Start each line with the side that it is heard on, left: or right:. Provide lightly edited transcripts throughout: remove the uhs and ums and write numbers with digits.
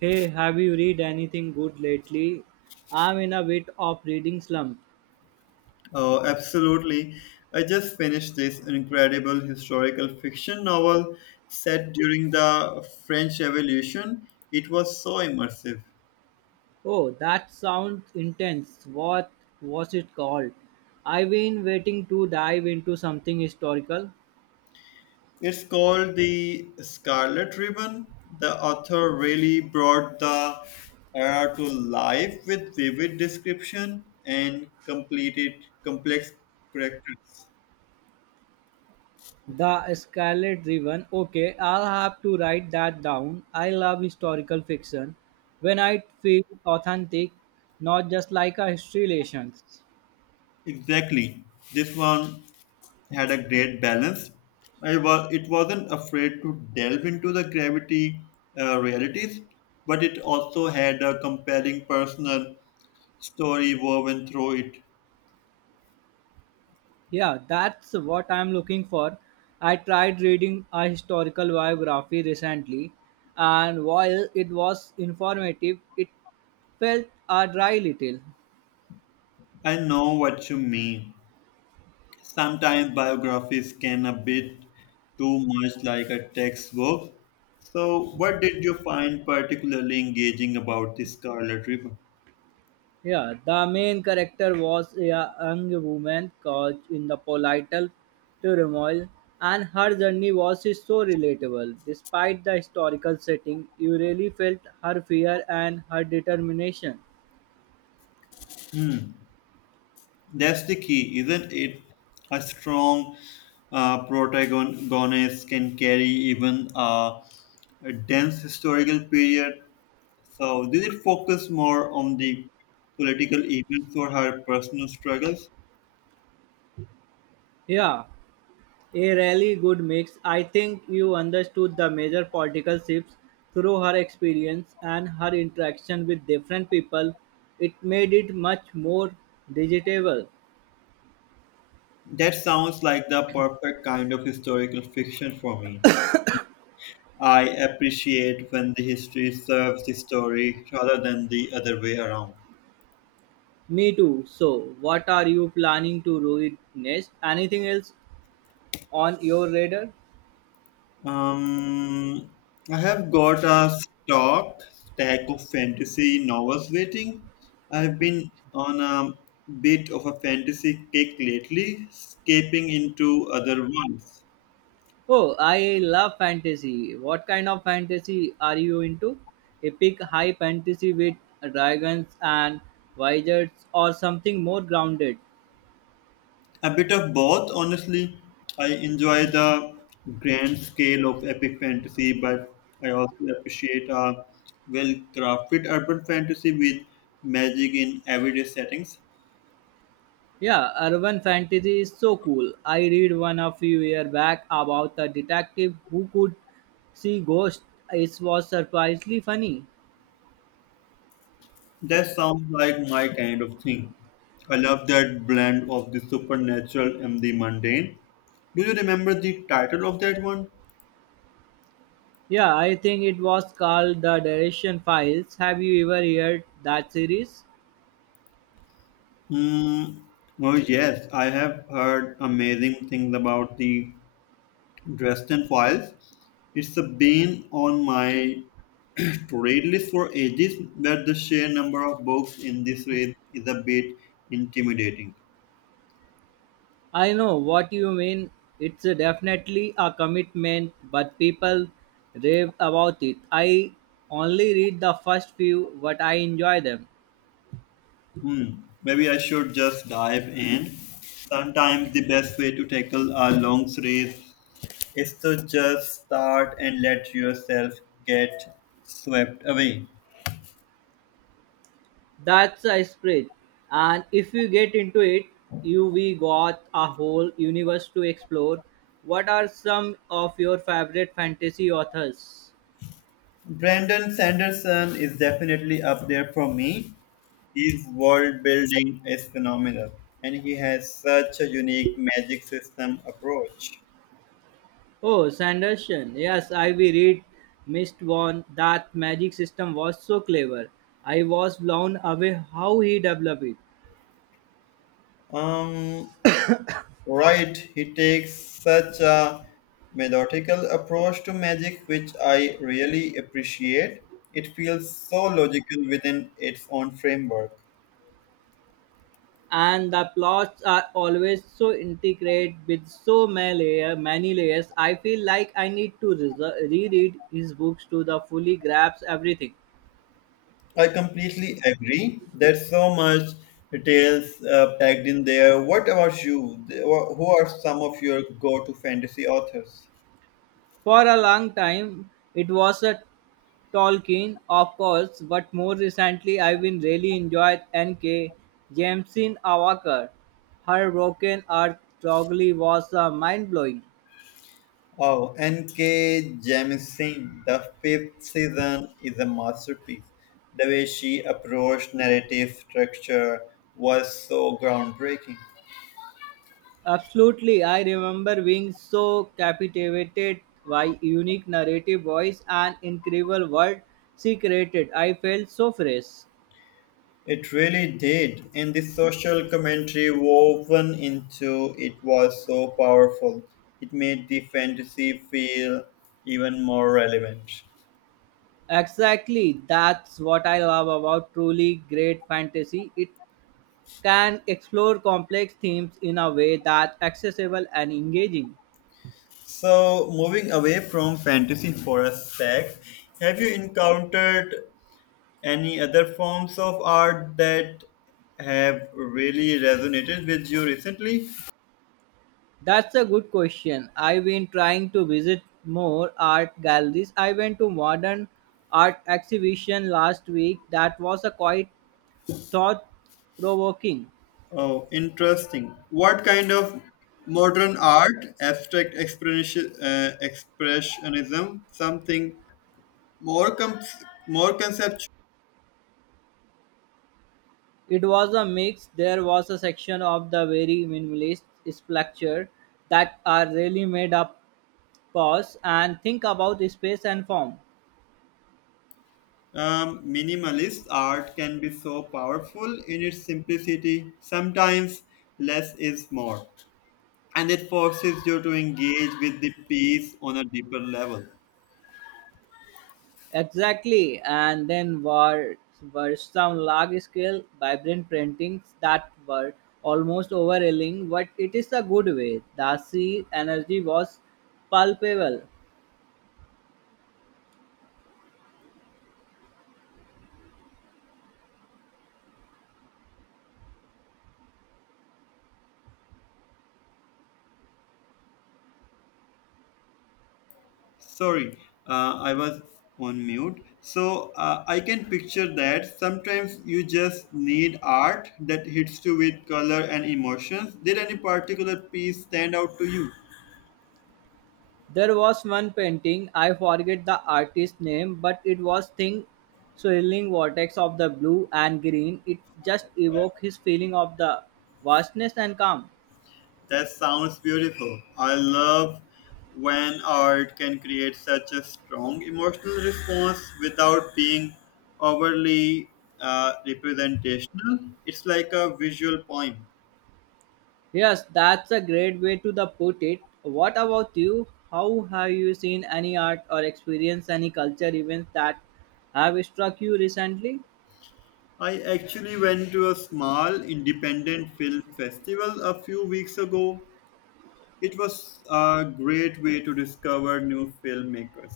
right: Hey, have you read anything good lately? I'm in a bit of reading slump.
left: Oh, absolutely. I just finished this incredible historical fiction novel set during the French Revolution. It was so immersive.
right: Oh, that sounds intense. What was it called? I've been waiting to dive into something historical.
left: It's called The Scarlet Ribbon. The author really brought the era to life with vivid description and completed complex characters.
right: The Scarlet Ribbon. Okay, I'll have to write that down. I love historical fiction. When I feel authentic, not just like a history lesson.
left: Exactly. This one had a great balance. It wasn't afraid to delve into the gravity realities, but it also had a compelling personal story woven through it.
right: Yeah, that's what I'm looking for. I tried reading a historical biography recently, and while it was informative, it felt a dry little.
left: I know what you mean. Sometimes biographies can a bit too much like a textbook. So, what did you find particularly engaging about the Scarlet Ribbon?
right: Yeah, the main character was a young woman caught in the political turmoil, and her journey was so relatable. Despite the historical setting, you really felt her fear and her determination.
left: Hmm. That's the key, isn't it? A strong protagonist can carry even a dense historical period. So, did it focus more on the political events or her personal struggles?
right: Yeah, a really good mix. I think you understood the major political shifts through her experience and her interaction with different people. It made it much more digestible.
left: That sounds like the perfect kind of historical fiction for me. I appreciate when the history serves the story rather than the other way around.
right: Me too. So, what are you planning to read next? Anything else on your radar?
left: Um, I have got a stock stack of fantasy novels waiting. I've been on a bit of a fantasy kick lately, escaping into other ones.
right: Oh, I love fantasy. What kind of fantasy are you into? Epic high fantasy with dragons and wizards, or something more grounded?
left: A bit of both, honestly. I enjoy the grand scale of epic fantasy, but I also appreciate a well crafted urban fantasy with magic in everyday settings.
right: Yeah, urban fantasy is so cool. I read one a few years back about a detective who could see ghosts. It was surprisingly funny.
left: That sounds like my kind of thing. I love that blend of the supernatural and the mundane. Do you remember the title of that one?
right: Yeah, I think it was called The Direction Files. Have you ever heard that series?
left: Hmm. Oh yes, I have heard amazing things about the Dresden Files. It's been on my to read list for ages, but the sheer number of books in this series is a bit intimidating.
right: I know what you mean. It's a definitely a commitment, but people rave about it. I only read the first few, but I enjoy them.
left: Hmm. Maybe I should just dive in. Sometimes the best way to tackle a long race is to just start and let yourself get swept away.
right: That's a spread. And if you get into it, you we got a whole universe to explore. What are some of your favorite fantasy authors?
left: Brandon Sanderson is definitely up there for me. His world building is phenomenal, and he has such a unique magic system approach.
right: Oh, Sanderson. Yes, I we read Mist One. That magic system was so clever. I was blown away how he developed it.
left: Um, Right, he takes such a methodical approach to magic, which I really appreciate. It feels so logical within its own framework.
right: And the plots are always so intricate with so many layers. I feel like I need to reread his books to the fully grasp everything.
left: I completely agree. There's so much details packed in there. What about you? Who are some of your go-to fantasy authors?
right: For a long time, it was a Tolkien, of course, but more recently, I've been really enjoyed N.K. Jameson Awakar. Her broken Earth* strongly was mind blowing.
left: Oh, N.K. Jemisin, the fifth season is a masterpiece. The way she approached narrative structure was so groundbreaking.
right: Absolutely, I remember being so captivated by unique narrative voice and incredible world she created. I felt so fresh.
left: It really did, and the social commentary woven into it was so powerful. It made the fantasy feel even more relevant.
right: Exactly, that's what I love about truly great fantasy. It can explore complex themes in a way that's accessible and engaging.
left: So, moving away from fantasy for a sec, have you encountered any other forms of art that have really resonated with you recently?
right: That's a good question. I've been trying to visit more art galleries. I went to modern art exhibition last week that was a quite thought provoking.
left: Oh, interesting. What kind of modern art, abstract expressionism, something more com- more conceptual?
right: It was a mix. There was a section of the very minimalist sculpture that are really made up pause and think about space and form.
left: Minimalist art can be so powerful in its simplicity. Sometimes less is more, and it forces you to engage with the piece on a deeper level.
right: Exactly, and then were some large scale vibrant paintings that were almost overwhelming, but it is a good way. The sea energy was palpable.
left: Sorry, I was on mute. So I can picture that sometimes you just need art that hits you with color and emotions. Did any particular piece stand out to you?
right: There was one painting, I forget the artist's name, but it was thin swirling vortex of the blue and green. It just evoked his feeling of the vastness and calm.
left: That sounds beautiful. I love when art can create such a strong emotional response without being overly representational. It's like a visual poem.
right: Yes, that's a great way to the put it. What about you? How have you seen any art or experienced any culture events that have struck you recently?
left: I actually went to a small independent film festival a few weeks ago. It was a great way to discover new filmmakers.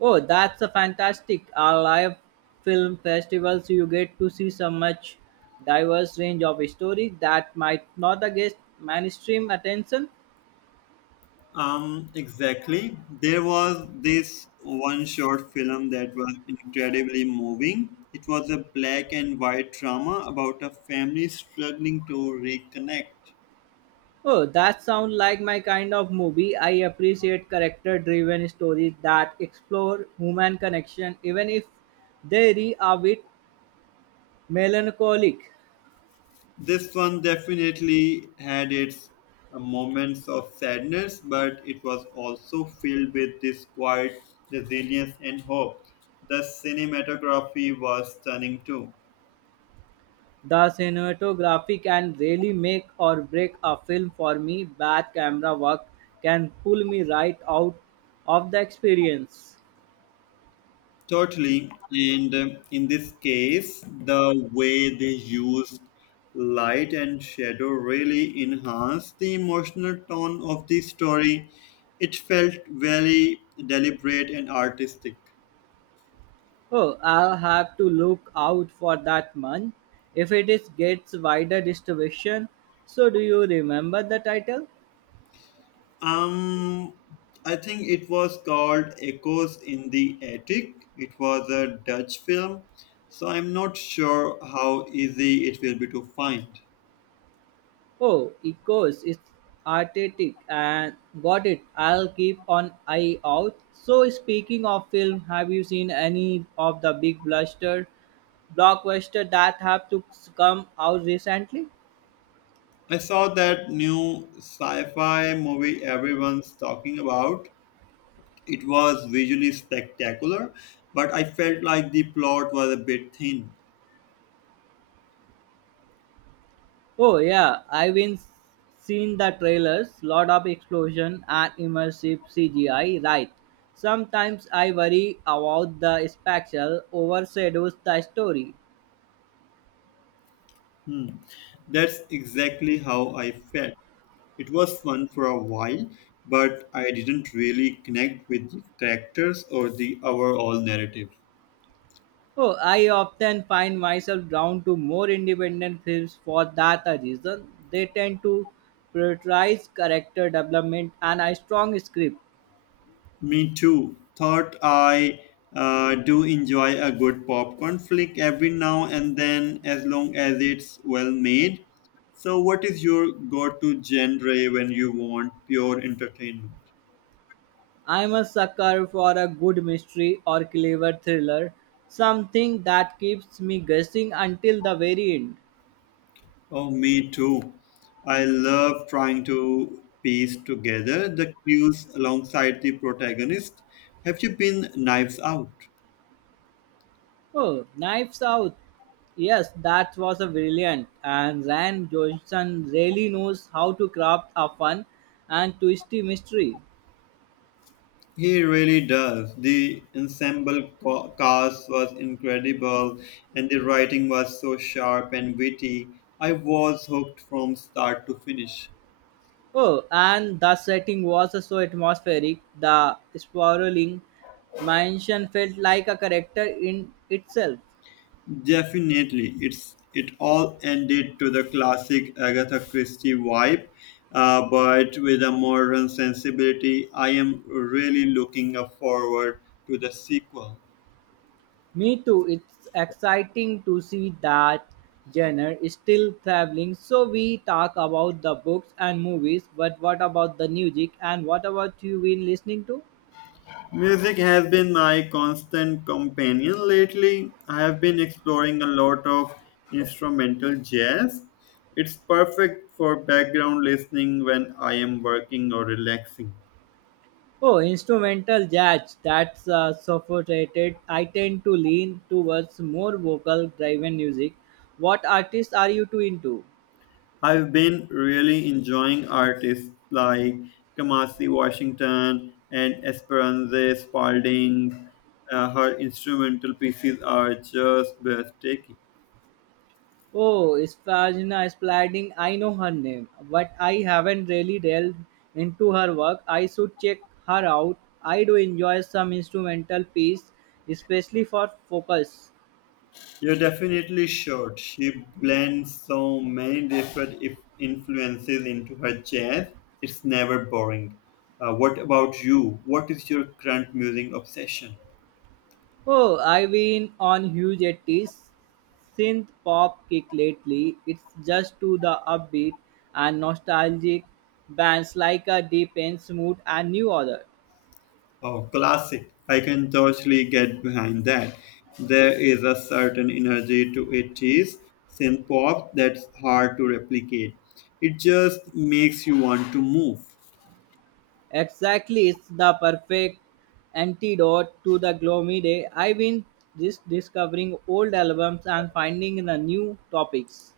right: Oh, that's a fantastic. Our live film festivals, you get to see so much diverse range of stories that might not get mainstream attention.
left: Exactly. There was this one short film that was incredibly moving. It was a black and white drama about a family struggling to reconnect.
right: Oh, that sounds like my kind of movie. I appreciate character-driven stories that explore human connection, even if they are a bit melancholic.
left: This one definitely had its moments of sadness, but it was also filled with this quiet resilience and hope. The cinematography was stunning too.
right: The cinematography can really make or break a film for me. Bad camera work can pull me right out of the experience.
left: Totally. And in this case, the way they used light and shadow really enhanced the emotional tone of the story. It felt very deliberate and artistic.
right: Oh, I'll have to look out for that one. If it is gets wider distribution, so do you remember the title?
left: Um, I think it was called Echoes in the Attic. It was a Dutch film, so I'm not sure how easy it will be to find.
right: Oh, Echoes is artistic and got it. I'll keep an eye out. So, speaking of film, have you seen any of the big bluster blockbuster that have to come out recently?
left: I saw that new sci fi movie everyone's talking about. It was visually spectacular, but I felt like the plot was a bit thin.
right: Oh yeah, I've been seen the trailers. Lot of explosion and immersive CGI. Right. Sometimes I worry about the spectacle overshadows the story.
left: Hmm. That's exactly how I felt. It was fun for a while, but I didn't really connect with the characters or the overall narrative.
right: Oh, I often find myself drawn to more independent films for that reason. They tend to prioritize character development and a strong script.
left: Me too. Thought I do enjoy a good popcorn flick every now and then, as long as it's well made. So, what is your go-to genre when you want pure entertainment?
right: I'm a sucker for a good mystery or clever thriller, something that keeps me guessing until the very end.
left: Oh, me too. I love trying to piece together the clues alongside the protagonist. Have you been Knives Out?
right: Oh, Knives Out. Yes, that was a brilliant, and Ryan Johnson really knows how to craft a fun and twisty mystery.
left: He really does. The cast was incredible, and the writing was so sharp and witty. I was hooked from start to finish.
right: Oh, and the setting was so atmospheric. The sprawling mansion felt like a character in itself.
left: Definitely, it all ended to the classic Agatha Christie vibe, but with a modern sensibility. I am really looking forward to the sequel.
right: Me too. It's exciting to see that genre is still traveling. So we talk about the books and movies, but what about the music, and what about you been listening to?
left: Music has been my constant companion lately. I have been exploring a lot of instrumental jazz. It's perfect for background listening when I am working or relaxing.
right: Oh, instrumental jazz, that's sophisticated. I tend to lean towards more vocal driven music. What artists are you too into?
left: I've been really enjoying artists like Kamasi Washington and Esperanza Spalding. Her instrumental pieces are just breathtaking.
right: Oh, Spargina Spalding, I know her name, but I haven't really delved into her work. I should check her out. I do enjoy some instrumental piece, especially for focus.
left: You definitely should. She blends so many different if influences into her jazz. It's never boring. What about you? What is your current music obsession?
right: Oh, I've been on huge 80s synth pop kick lately. It's just to the upbeat and nostalgic bands like a deep and smooth and new order.
left: Oh, classic. I can totally get behind that. There is a certain energy to 80s synth pop that's hard to replicate. It just makes you want to move.
right: Exactly, it's the perfect antidote to the gloomy day. I've been just discovering old albums and finding the new topics.